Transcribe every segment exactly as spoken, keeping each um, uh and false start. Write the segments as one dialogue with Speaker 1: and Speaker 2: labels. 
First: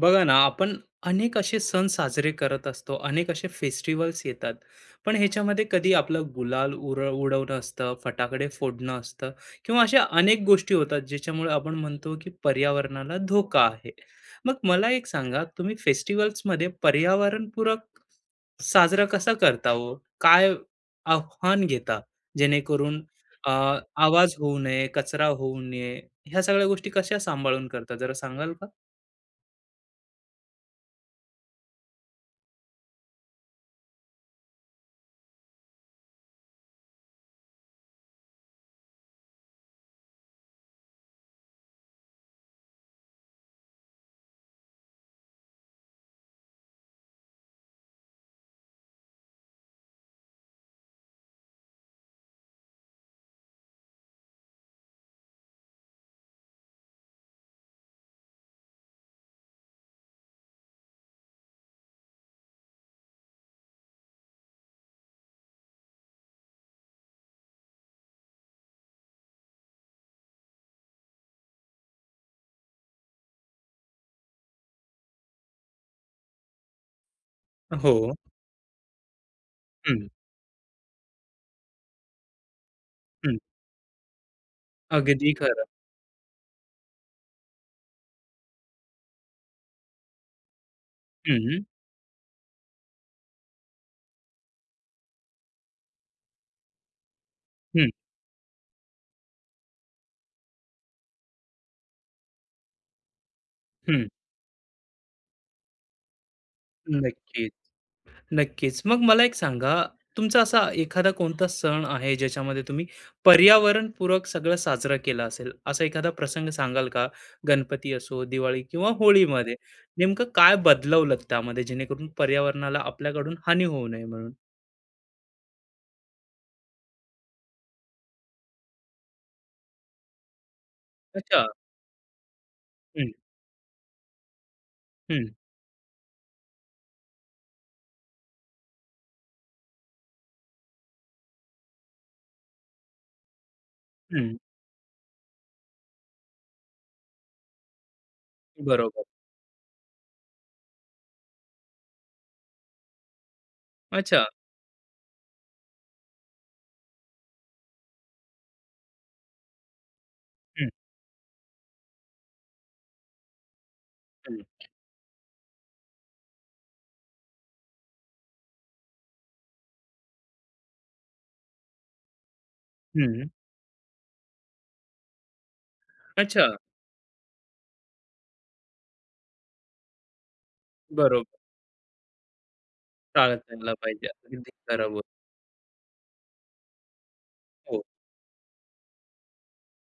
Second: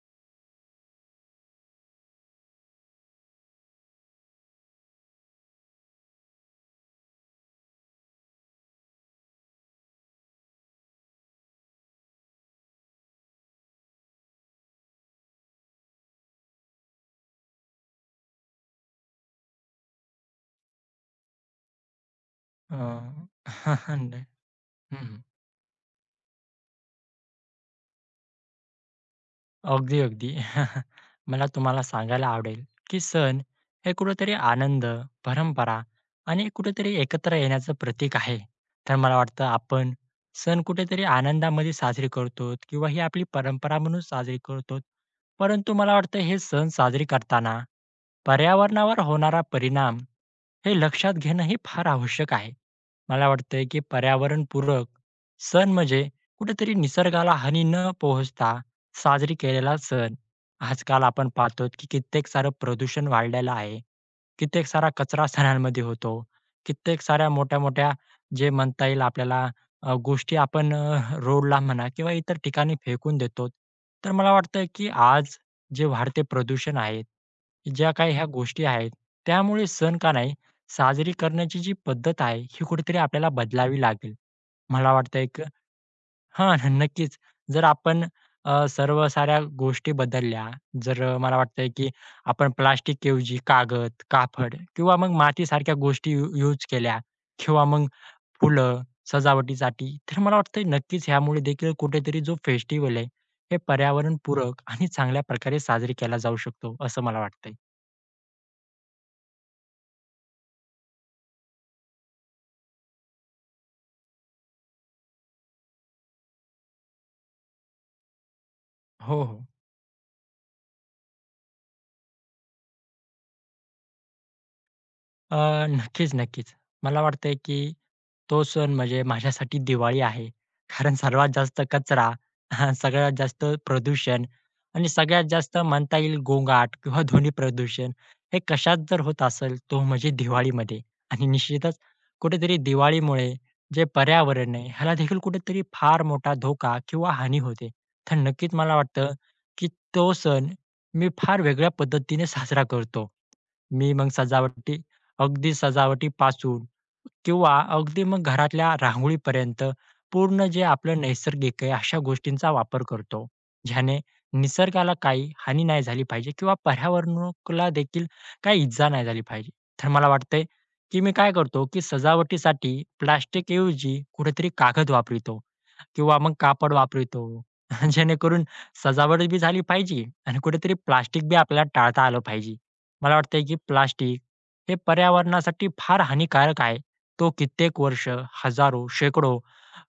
Speaker 1: बघा ना, आपण अनेक असे सण साजरे करत असतो, अनेक असे फेस्टिव्हल्स येतात. पण ह्याच्यामध्ये कधी आपलं गुलाल उर उडवणं असतं, फटाकडे फोडणं असतं किंवा अशा अनेक गोष्टी होतात, ज्याच्यामुळे आपण म्हणतो की पर्यावरणाला धोका आहे. मग मला एक सांगा, तुम्ही फेस्टिव्हल्समध्ये पर्यावरणपूरक साजरा कसा करता हो? काय आव्हान घेता?
Speaker 2: अ,
Speaker 1: जेणेकरून अ,
Speaker 2: नाही.
Speaker 1: आवाज होऊ नये,
Speaker 2: हं.
Speaker 1: कचरा होऊ नये, ह्या सगळ्या गोष्टी कशा सांभाळून करता, जरा सांगाल का?
Speaker 2: अगदी, अगदी. मला तुम्हाला सांगायला आवडेल, की सण हे कुठेतरी आनंद, परंपरा आणि कुठेतरी एकत्र येण्याचं प्रतीक आहे. तर मला वाटतं आपण सण कुठेतरी आनंदामध्ये साजरी करतो किंवा ही आपली परंपरा म्हणून साजरी करतो. परंतु मला वाटतं हे सण साजरी करताना पर्यावरणावर होणारा परिणाम हे लक्षात घेणं हे फार आवश्यक आहे. मला वाटतंय, की पर्यावरणपूरक सण म्हणजे कुठेतरी निसर्गाला हानी न पोहोचता साजरी केलेला सण. आजकाल आपण पाहतो, की कित्येक सारं प्रदूषण वाढलेलं आहे. कित्येक सारा कचरा सणांमध्ये होतो. कित्येक साऱ्या मोठ्या-मोठ्या जे म्हणता येईल आपल्याला अ, गोष्टी आपण अ, रोडला म्हणा किंवा इतर ठिकाणी फेकून देतो. तर मला वाटतं, की आज जे वाढते प्रदूषण आहे, ज्या
Speaker 1: हो.
Speaker 2: काही ह्या गोष्टी आहेत, त्यामुळे सण
Speaker 1: हं.
Speaker 2: का नाही साजरी करण्याची जी पद्धत आहे, ही कुठेतरी आपल्याला
Speaker 1: हं,
Speaker 2: बदलावी लागेल. मला वाटतंय
Speaker 1: अगदी
Speaker 2: क
Speaker 1: खरं.
Speaker 2: हां, नक्कीच. जर आपण अ, सर्व साऱ्या गोष्टी बदलल्या, जर अ, मला
Speaker 1: हं,
Speaker 2: वाटतंय की आपण प्लास्टिक ऐवजी कागद, कापड किंवा मग मातीसारख्या गोष्टी यू यूज केल्या किंवा मग
Speaker 1: हं,
Speaker 2: फुलं सजावटीसाठी, तर मला वाटतंय नक्कीच ह्यामुळे देखील कुठेतरी जो फेस्टिव्हल आहे, हे
Speaker 1: हं.
Speaker 2: पर्यावरणपूरक आणि चांगल्या प्रकारे साजरी केला जाऊ शकतो, असं मला
Speaker 1: नक्कीच,
Speaker 2: वाटतंय.
Speaker 1: नक्कीच. मग मला एक सांगा, तुमचा असा एखादा कोणता सण आहे, ज्याच्यामध्ये तुम्ही पर्यावरणपूरक सगळं साजरं केलं असेल, असा एखादा प्रसंग सांगाल का? गणपती असो, दिवाळी किंवा
Speaker 2: हो, हो.
Speaker 1: होळीमध्ये नेमकं काय बदलवलत त्यामध्ये, जेणेकरून पर्यावरणाला आपल्याकडून हानी होऊ नये म्हणून?
Speaker 2: अ, नक्कीच, नक्कीच. मला वाटतंय, की तो सण म्हणजे माझ्यासाठी दिवाळी आहे. कारण सर्वात
Speaker 1: अच्छा.
Speaker 2: जास्त कचरा,
Speaker 1: हं,
Speaker 2: सगळ्यात जास्त प्रदूषण आणि
Speaker 1: हं,
Speaker 2: सगळ्यात जास्त म्हणता येईल गोंगाट किंवा ध्वनी प्रदूषण हे कशात जर होत असेल, तो म्हणजे दिवाळीमध्ये. आणि निश्चितच कुठेतरी दिवाळीमुळे जे
Speaker 1: हं.
Speaker 2: पर्यावरण आहे, ह्याला देखील कुठेतरी फार मोठा धोका किंवा हानी होते. तर नक्कीच मला
Speaker 1: बरोबर.
Speaker 2: वाटतं, की तो सण मी फार वेगळ्या पद्धतीने साजरा करतो. मी मग
Speaker 1: अच्छा.
Speaker 2: सजावटी अगदी सजावटीपासून किंवा अगदी मग घरातल्या रांगोळीपर्यंत पूर्ण जे
Speaker 1: हं,
Speaker 2: आपलं नैसर्गिक आहे अशा गोष्टींचा वापर करतो. ज्याने
Speaker 1: हं,
Speaker 2: निसर्गाला काही हानी नाही झाली पाहिजे किंवा पर्यावरणाला देखील काही इजा नाही झाली पाहिजे. तर मला वाटतंय, की मी काय करतो, की सजावटीसाठी
Speaker 1: हं.
Speaker 2: प्लास्टिकऐवजी कुठेतरी कागद वापरतो. किंवा मग
Speaker 1: अच्छा.
Speaker 2: कापड वापरतो. जेणेकरून सजावट बी झाली पाहिजे आणि कुठेतरी प्लास्टिक बी
Speaker 1: बरोबर.
Speaker 2: आपल्याला टाळता आलं पाहिजे. मला वाटतंय
Speaker 1: टाळता
Speaker 2: की
Speaker 1: आला पाहिजे.
Speaker 2: प्लास्टिक
Speaker 1: अगदी
Speaker 2: हे
Speaker 1: खरं बोल
Speaker 2: पर्यावरणासाठी फार हानिकारक आहे. तो कित्येक
Speaker 1: हो.
Speaker 2: वर्ष, हजारो, शेकडो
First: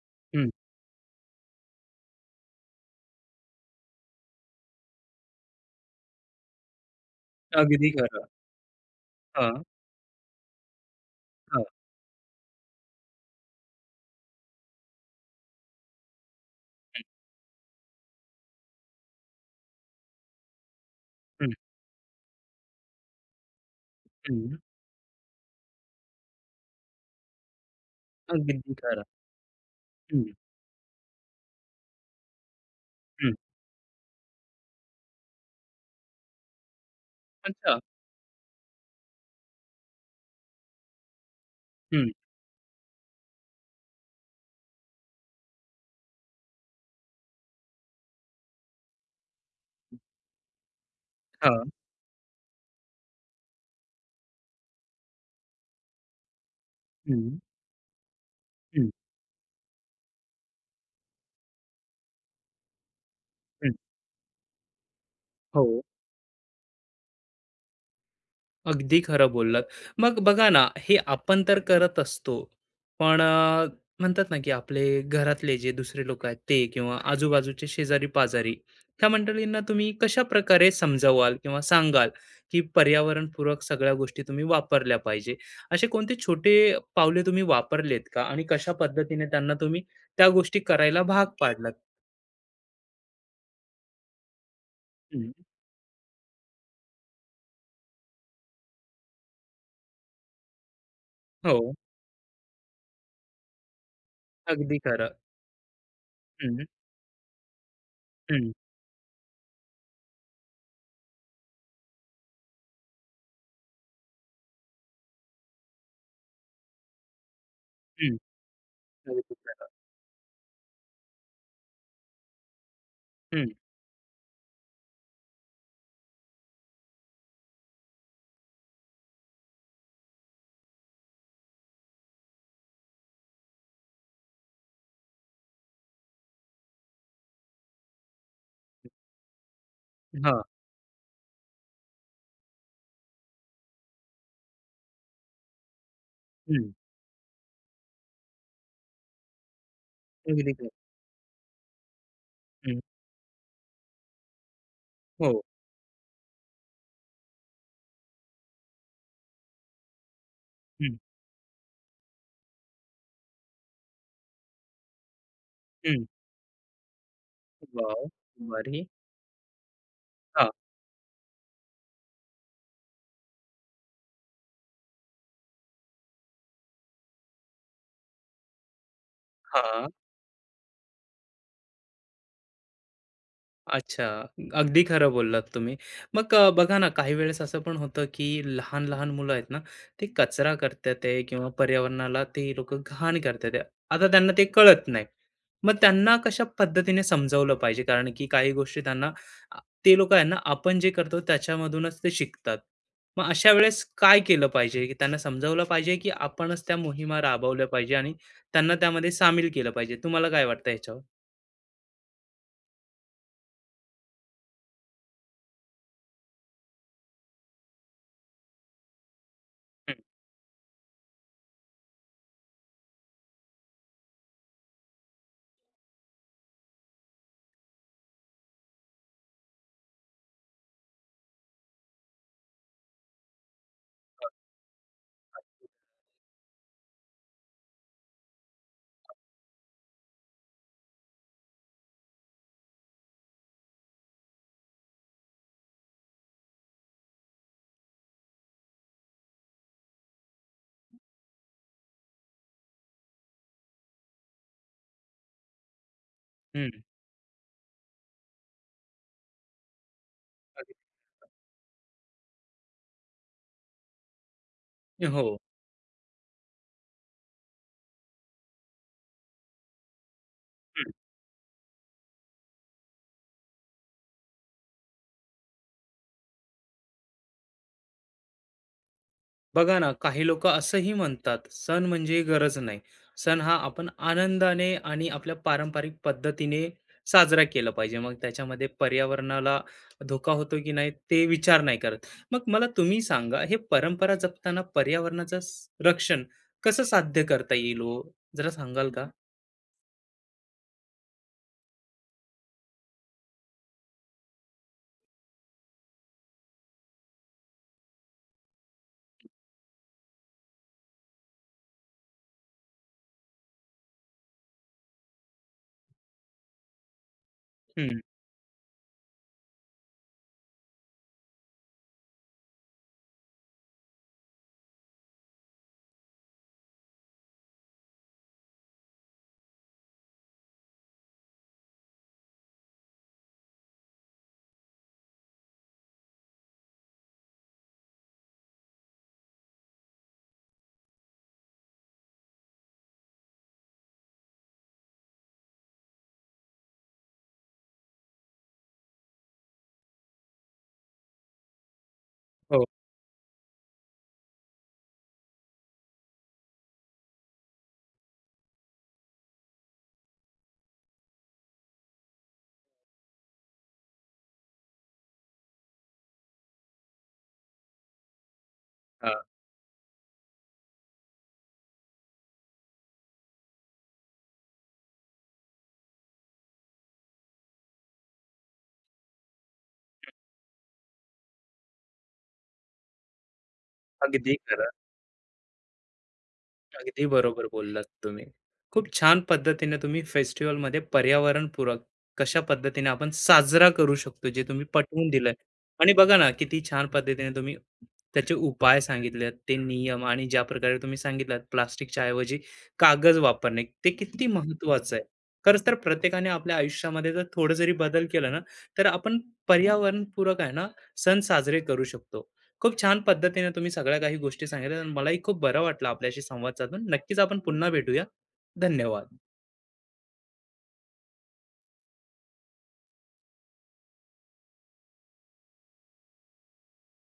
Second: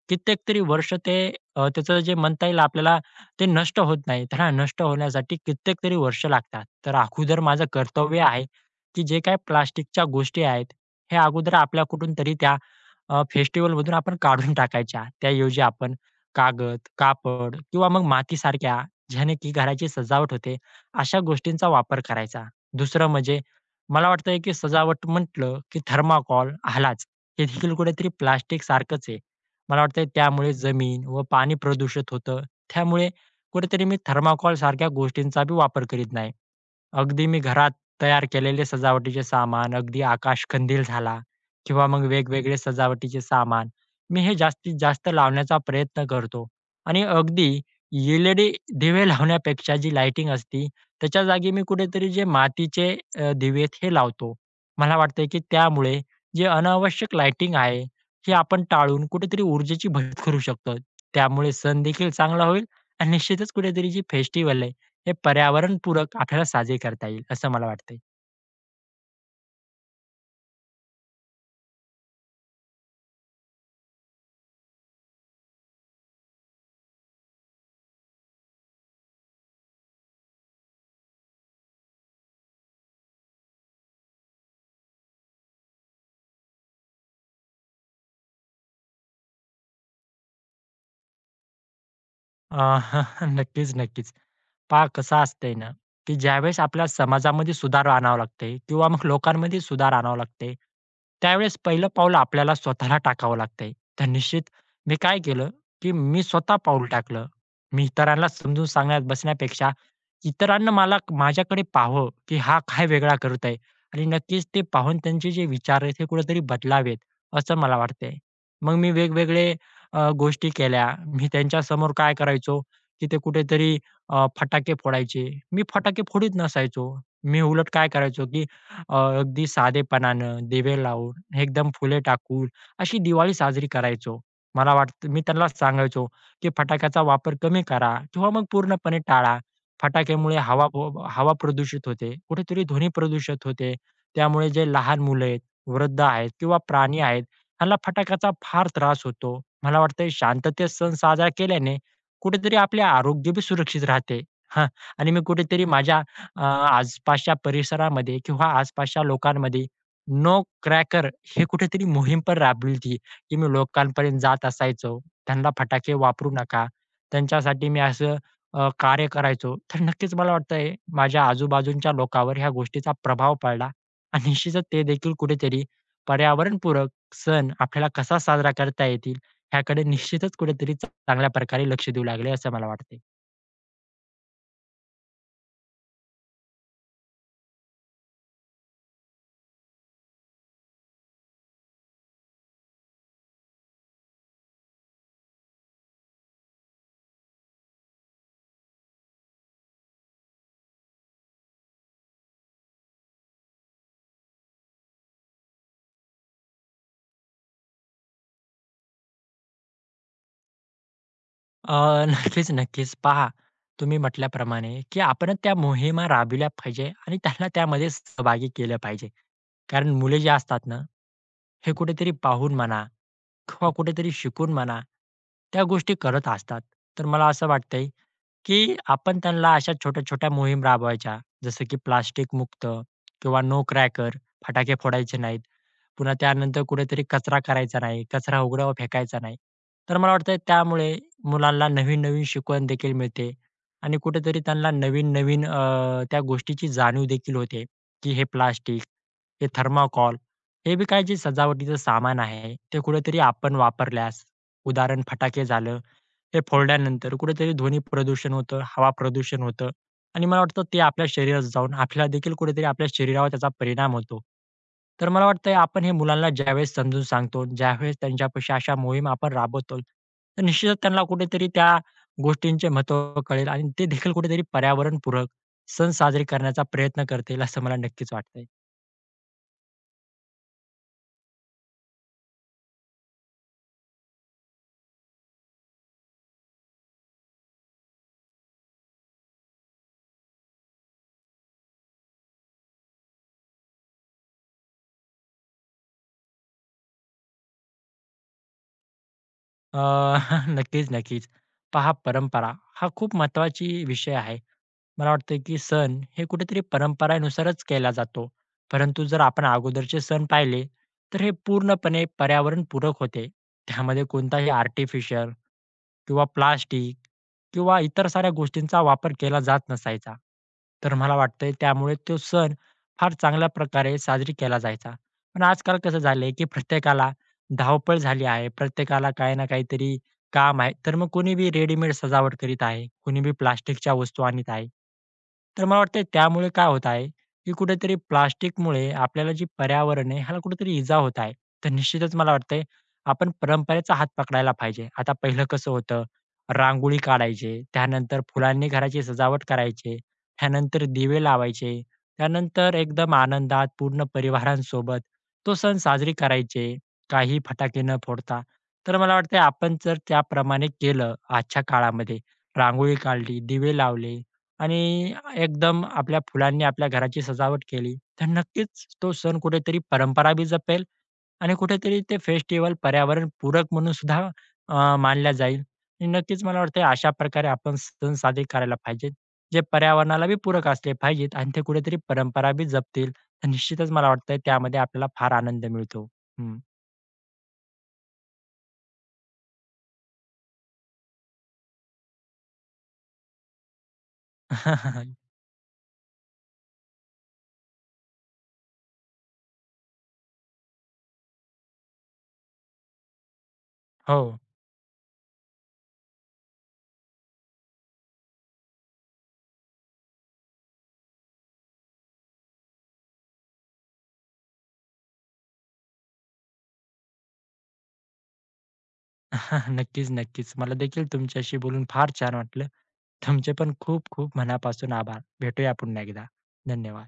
Speaker 2: कित्येक
Speaker 1: हं,
Speaker 2: तरी वर्ष ते अ, त्याचं जे म्हणता येईल आपल्याला ते नष्ट होत नाही. तर हा नष्ट होण्यासाठी कित्येक तरी वर्ष लागतात. तर अगोदर माझं
Speaker 1: अगदी
Speaker 2: कर्तव्य
Speaker 1: खरं.
Speaker 2: आहे, की जे काही
Speaker 1: हां,
Speaker 2: प्लास्टिकच्या गोष्टी आहेत, हे अगोदर
Speaker 1: हां.
Speaker 2: आपल्या कुठून तरी त्या अ, फेस्टिव्हलमधून आपण काढून टाकायच्या. त्याऐवजी आपण कागद, कापड किंवा मग मातीसारख्या ज्याने की घराची सजावट होते, अशा
Speaker 1: हं,
Speaker 2: गोष्टींचा वापर करायचा. दुसरं म्हणजे मला वाटतंय, की
Speaker 1: हं.
Speaker 2: सजावट म्हटलं, की थर्माकॉल आलाच. हे देखील कुठेतरी
Speaker 1: अगदी खरं.
Speaker 2: प्लास्टिकसारखंच आहे. मला वाटतंय
Speaker 1: हं,
Speaker 2: त्यामुळे जमीन व पाणी प्रदूषित होतं. त्यामुळे
Speaker 1: हं.
Speaker 2: कुठेतरी मी थर्माकोल सारख्या गोष्टींचा बी वापर करीत नाही. अगदी मी घरात
Speaker 1: अच्छा.
Speaker 2: तयार केलेले सजावटीचे सामान, अगदी आकाशकंदील झाला किंवा मग
Speaker 1: हं.
Speaker 2: वेगवेगळे सजावटीचे सामान, मी हे जास्तीत जास्त लावण्याचा प्रयत्न करतो. आणि अगदी एल-ई-डी दिवे लावण्यापेक्षा जी लाइटिंग असती, त्याच्या जागी मी
Speaker 1: हां.
Speaker 2: कुठेतरी जे मातीचे अ, दिवे आहेत हे लावतो. मला वाटतंय की त्यामुळे जे अनावश्यक
Speaker 1: हं,
Speaker 2: लाइटिंग आहे, हे आपण
Speaker 1: हं,
Speaker 2: टाळून कुठेतरी ऊर्जेची बचत करू शकतो. त्यामुळे सण देखील चांगला होईल आणि निश्चितच
Speaker 1: हं.
Speaker 2: कुठेतरी जी फेस्टिव्हल हे
Speaker 1: हो.
Speaker 2: पर्यावरणपूरक आपल्याला साजे करता येईल, असं मला वाटतंय.
Speaker 1: अगदी खरं बोललात. मग बघा ना, हे आपण तर करत असतो. पण अ, म्हणतात ना, की आपले घरातले जे दुसरे लोकं आहेत ते किंवा आजूबाजूचे शेजारी-पाजारी, ह्या मंडळींना तुम्ही कशाप्रकारे समजावाल किंवा सांगाल, की पर्यावरणपूरक सगळ्या गोष्टी तुम्ही वापरल्या पाहिजे? असे कोणते छोटे पावले तुम्ही वापरलेत का? आणि कशा पद्धतीने त्यांना तुम्ही त्या गोष्टी करायला भाग पाडलात?
Speaker 2: अ, नक्कीच, नक्कीच. पहा कसं
Speaker 1: हं.
Speaker 2: असतंय ना, की ज्यावेळेस आपल्या समाजामध्ये सुधार आणावं लागते किंवा मग लोकांमध्ये सुधार आणावं लागते, त्यावेळेस
Speaker 1: हो,
Speaker 2: पहिलं पाऊल आपल्याला स्वतःला टाकावं लागतंय. तर निश्चित
Speaker 1: अगदी
Speaker 2: मी
Speaker 1: खरं.
Speaker 2: काय केलं, की मी स्वतः
Speaker 1: हं,
Speaker 2: पाऊल टाकलं. मी इतरांना
Speaker 1: हं,
Speaker 2: समजून सांगण्यात बसण्यापेक्षा इतरांना मला माझ्याकडे पाहावं, की हा काय वेगळा करत आहे आणि नक्कीच ते पाहून त्यांचे जे विचार आहेत, हे कुठेतरी बदलावेत असं मला वाटतंय.
Speaker 1: हं.
Speaker 2: मग मी
Speaker 1: अगदी
Speaker 2: वेगवेगळे
Speaker 1: खरं.
Speaker 2: अ, गोष्टी केल्या. मी त्यांच्यासमोर काय करायचो, की ते
Speaker 1: हं.
Speaker 2: कुठेतरी अ, फटाके फोडायचे. मी फटाके फोडीत नसायचो. मी उलट काय करायचो, की अ, अगदी साधेपणानं दिवे लावून, एकदम फुले टाकून अशी दिवाळी साजरी करायचो. मला वाटतं मी त्यांना सांगायचो, की फटाक्याचा वापर कमी करा किंवा मग पूर्णपणे टाळा. फटाक्यामुळे
Speaker 1: हां.
Speaker 2: हवा प हवा प्रदूषित होते, कुठेतरी ध्वनी प्रदूषित होते. त्यामुळे जे लहान मुलं आहेत, वृद्ध आहेत किंवा
Speaker 1: हं.
Speaker 2: प्राणी आहेत, ह्यांना फटाक्याचा फार त्रास होतो. मला वाटतंय
Speaker 1: अगदी
Speaker 2: शांततेत
Speaker 1: खरं.
Speaker 2: सण साजरा केल्याने कुठेतरी आपले आरोग्य बी सुरक्षित राहते. हां. आणि मी
Speaker 1: हो.
Speaker 2: कुठेतरी माझ्या अ, आसपासच्या परिसरामध्ये किंवा आसपासच्या लोकांमध्ये नो
Speaker 1: हं,
Speaker 2: क्रॅकर हे कुठेतरी मोहीम पण राबवली होती, की मी लोकांपर्यंत जात असायचो. त्यांना फटाके
Speaker 1: हं.
Speaker 2: वापरू नका. त्यांच्यासाठी मी
Speaker 1: वॉव!
Speaker 2: असं अ,
Speaker 1: भारी.
Speaker 2: कार्य करायचो. तर नक्कीच मला
Speaker 1: हां,
Speaker 2: वाटतंय माझ्या आजूबाजूच्या लोकांवर ह्या गोष्टीचा प्रभाव पडला आणि निश्चितच ते देखील कुठेतरी सण आपल्याला कसा साजरा करता येतील ह्याकडे
Speaker 1: हां.
Speaker 2: निश्चितच कुठेतरी चांगल्या प्रकारे लक्ष देऊ लागले असं मला वाटते.
Speaker 1: अच्छा. अगदी खरं बोललात तुम्ही. मग अ, बघा ना, काही वेळेस असं पण होतं, की लहान-लहान मुलं आहेत ना, ते कचरा करतात आहे किंवा पर्यावरणाला ते लोकं घाण करतात आहे. आता त्यांना ते कळत नाही. मग त्यांना कशा पद्धतीने समजावलं पाहिजे? कारण की काही गोष्टी त्यांना आ, ते लोकं आहे ना, आपण जे करतो त्याच्यामधूनच ते शिकतात. मग अशा वेळेस काय केलं पाहिजे? की त्यांना समजावलं पाहिजे, की आपणच त्या मोहिमा राबवल्या पाहिजे आणि त्यांना त्यामध्ये सामील केलं पाहिजे. तुम्हाला काय वाटतं याच्यावर?
Speaker 2: अ, नक्कीच, नक्कीच. पहा तुम्ही म्हटल्याप्रमाणे, की आपण त्या मोहिमा राबविल्या पाहिजे आणि त्यांना त्यामध्ये सहभागी केलं पाहिजे. कारण
Speaker 1: हं,
Speaker 2: मुले जे असतात ना, हे कुठेतरी पाहून म्हणा किंवा कुठेतरी शिकून म्हणा, त्या गोष्टी करत असतात. तर मला असं वाटतंय की आपण त्यांना अशा छोट्या-छोट्या मोहीम राबवायच्या, जसं की प्लास्टिक मुक्त किंवा नो क्रॅकर फटाके फोडायचे नाहीत. पुन्हा त्यानंतर कुठेतरी कचरा करायचा नाही, कचरा उघड्यावर फेकायचा नाही. तर मला वाटतं त्यामुळे मुलांना नवीन-नवीन शिकवण देखील मिळते आणि कुठेतरी त्यांना नवीन-नवीन अ, त्या गोष्टीची जाणीव देखील होते, की हे प्लास्टिक, हे थर्माकॉल, हे बी काय जे सजावटीचं सामान आहे, ते कुठेतरी आपण वापरल्यास, उदाहरण फटाके झालं हे
Speaker 1: हं.
Speaker 2: फोडल्यानंतर कुठेतरी ध्वनी प्रदूषण होतं, हवा प्रदूषण होतं आणि मला वाटतं
Speaker 1: अगदी.
Speaker 2: ते आपल्या शरीरात जाऊन आपल्याला देखील कुठेतरी आपल्या शरीरावर त्याचा परिणाम होतो. तर मला
Speaker 1: हो.
Speaker 2: वाटतंय आपण हे मुलांना ज्यावेळेस समजून सांगतो, ज्यावेळेस त्यांच्यापाशी अशा मोहीम आपण राबवतो, तर निश्चितच त्यांना कुठेतरी त्या गोष्टींचे महत्त्व कळेल आणि ते देखील कुठेतरी पर्यावरणपूरक सण साजरे करण्याचा प्रयत्न करतील, असं मला नक्कीच वाटतंय.
Speaker 1: बघा ना, काही लोक असंही म्हणतात सण म्हणजे गरज नाही. सण हा आपण आनंदाने आणि आपल्या पारंपरिक पद्धतीने साजरा केला पाहिजे. मग त्याच्यामध्ये पर्यावरणाला धोका होतो की नाही ते विचार नाही करत. मग मला तुम्ही सांगा, हे परंपरा जपताना पर्यावरणाचं स- रक्षण कसं साध्य करता येईल हो? जरा सांगाल का?
Speaker 2: अ, नक्कीच, नक्कीच. पहा परंपरा हा खूप महत्त्वाची विषय आहे. मला वाटतं की सण हे कुठेतरी परंपरेनुसारच केला जातो. परंतु जर आपण अगोदरचे सण पाहिले, तर हे पूर्णपणे पर्यावरणपूरक होते. त्यामध्ये कोणताही आर्टिफिशियल किंवा प्लास्टिक किंवा
Speaker 1: हम्म.
Speaker 2: इतर साऱ्या गोष्टींचा वापर केला जात नसायचा. तर मला वाटतंय त्यामुळे तो सण फार चांगल्या प्रकारे साजरी केला जायचा. पण आजकाल कसं झालंय की प्रत्येकाला धावपळ झाली आहे. प्रत्येकाला काही ना काहीतरी काम आहे. तर मग कोणी बी रेडीमेड सजावट करीत आहे, कोणी बी प्लास्टिकच्या वस्तू आणीत आहे. तर मला वाटतंय त्यामुळे काय होत आहे, की कुठेतरी प्लास्टिकमुळे आपल्याला जी पर्यावरण आहे, ह्याला कुठेतरी इजा होत आहे. तर निश्चितच मला वाटतंय आपण परंपरेचा हात पकडायला पाहिजे. आता पहिलं कसं होतं, रांगोळी काढायचे, त्यानंतर फुलांनी घराची सजावट करायचे, त्यानंतर दिवे लावायचे,
Speaker 1: हो.
Speaker 2: त्यानंतर एकदम आनंदात पूर्ण परिवारांसोबत तो सण साजरी करायचे. काही फटाके न फोडता. तर मला वाटतंय आपण जर त्याप्रमाणे केलं आजच्या काळामध्ये, रांगोळी काढली, दिवे लावले आणि एकदम आपल्या फुलांनी आपल्या घराची सजावट केली, तर नक्कीच तो
Speaker 1: हा,
Speaker 2: सण कुठेतरी परंपरा बी जपेल आणि कुठेतरी ते फेस्टिव्हल पर्यावरणपूरक म्हणून सुद्धा अ, मानला जाईल. आणि नक्कीच मला वाटतंय अशा प्रकारे आपण सण साजरे करायला पाहिजेत, जे पर्यावरणाला बी पूरक असले पाहिजेत आणि ते कुठेतरी परंपरा बी जपतील. तर निश्चितच मला
Speaker 1: अगदी
Speaker 2: वाटतंय
Speaker 1: खरं.
Speaker 2: त्यामध्ये आपल्याला फार आनंद मिळतो. हं.
Speaker 1: अगदी बरोबर बोललात तुम्ही. खूप छान पद्धतीने तुम्ही फेस्टिव्हलमध्ये पर्यावरणपूरक कशा पद्धतीने आपण साजरा करू शकतो, जे तुम्ही पटवून दिलंय. आणि बघा ना, किती छान पद्धतीने तुम्ही त्याचे उपाय सांगितलेत, ते नियम आणि ज्या प्रकारे तुम्ही सांगितलात प्लास्टिकच्या ऐवजी कागद वापरणे, ते
Speaker 2: हो.
Speaker 1: किती महत्त्वाचं आहे. खरंच तर प्रत्येकाने आपल्या आयुष्यामध्ये जर थोडं जरी बदल केला ना, तर आपण पर्यावरणपूरक आहे ना, सण साजरे करू शकतो. खूप छान पद्धतीने तुम्ही सगळ्या काही गोष्टी सांगितल्या आणि मलाही खूप बरं वाटलं आपल्याशी संवाद साधून. नक्कीच आपण पुन्हा भेटूया. धन्यवाद.
Speaker 2: नक्कीच, नक्कीच. मला देखील तुमच्याशी बोलून फार छान वाटलं. तुमचे पण खूप खूप मनापासून आभार. भेटूया पुन्हा एकदा. धन्यवाद.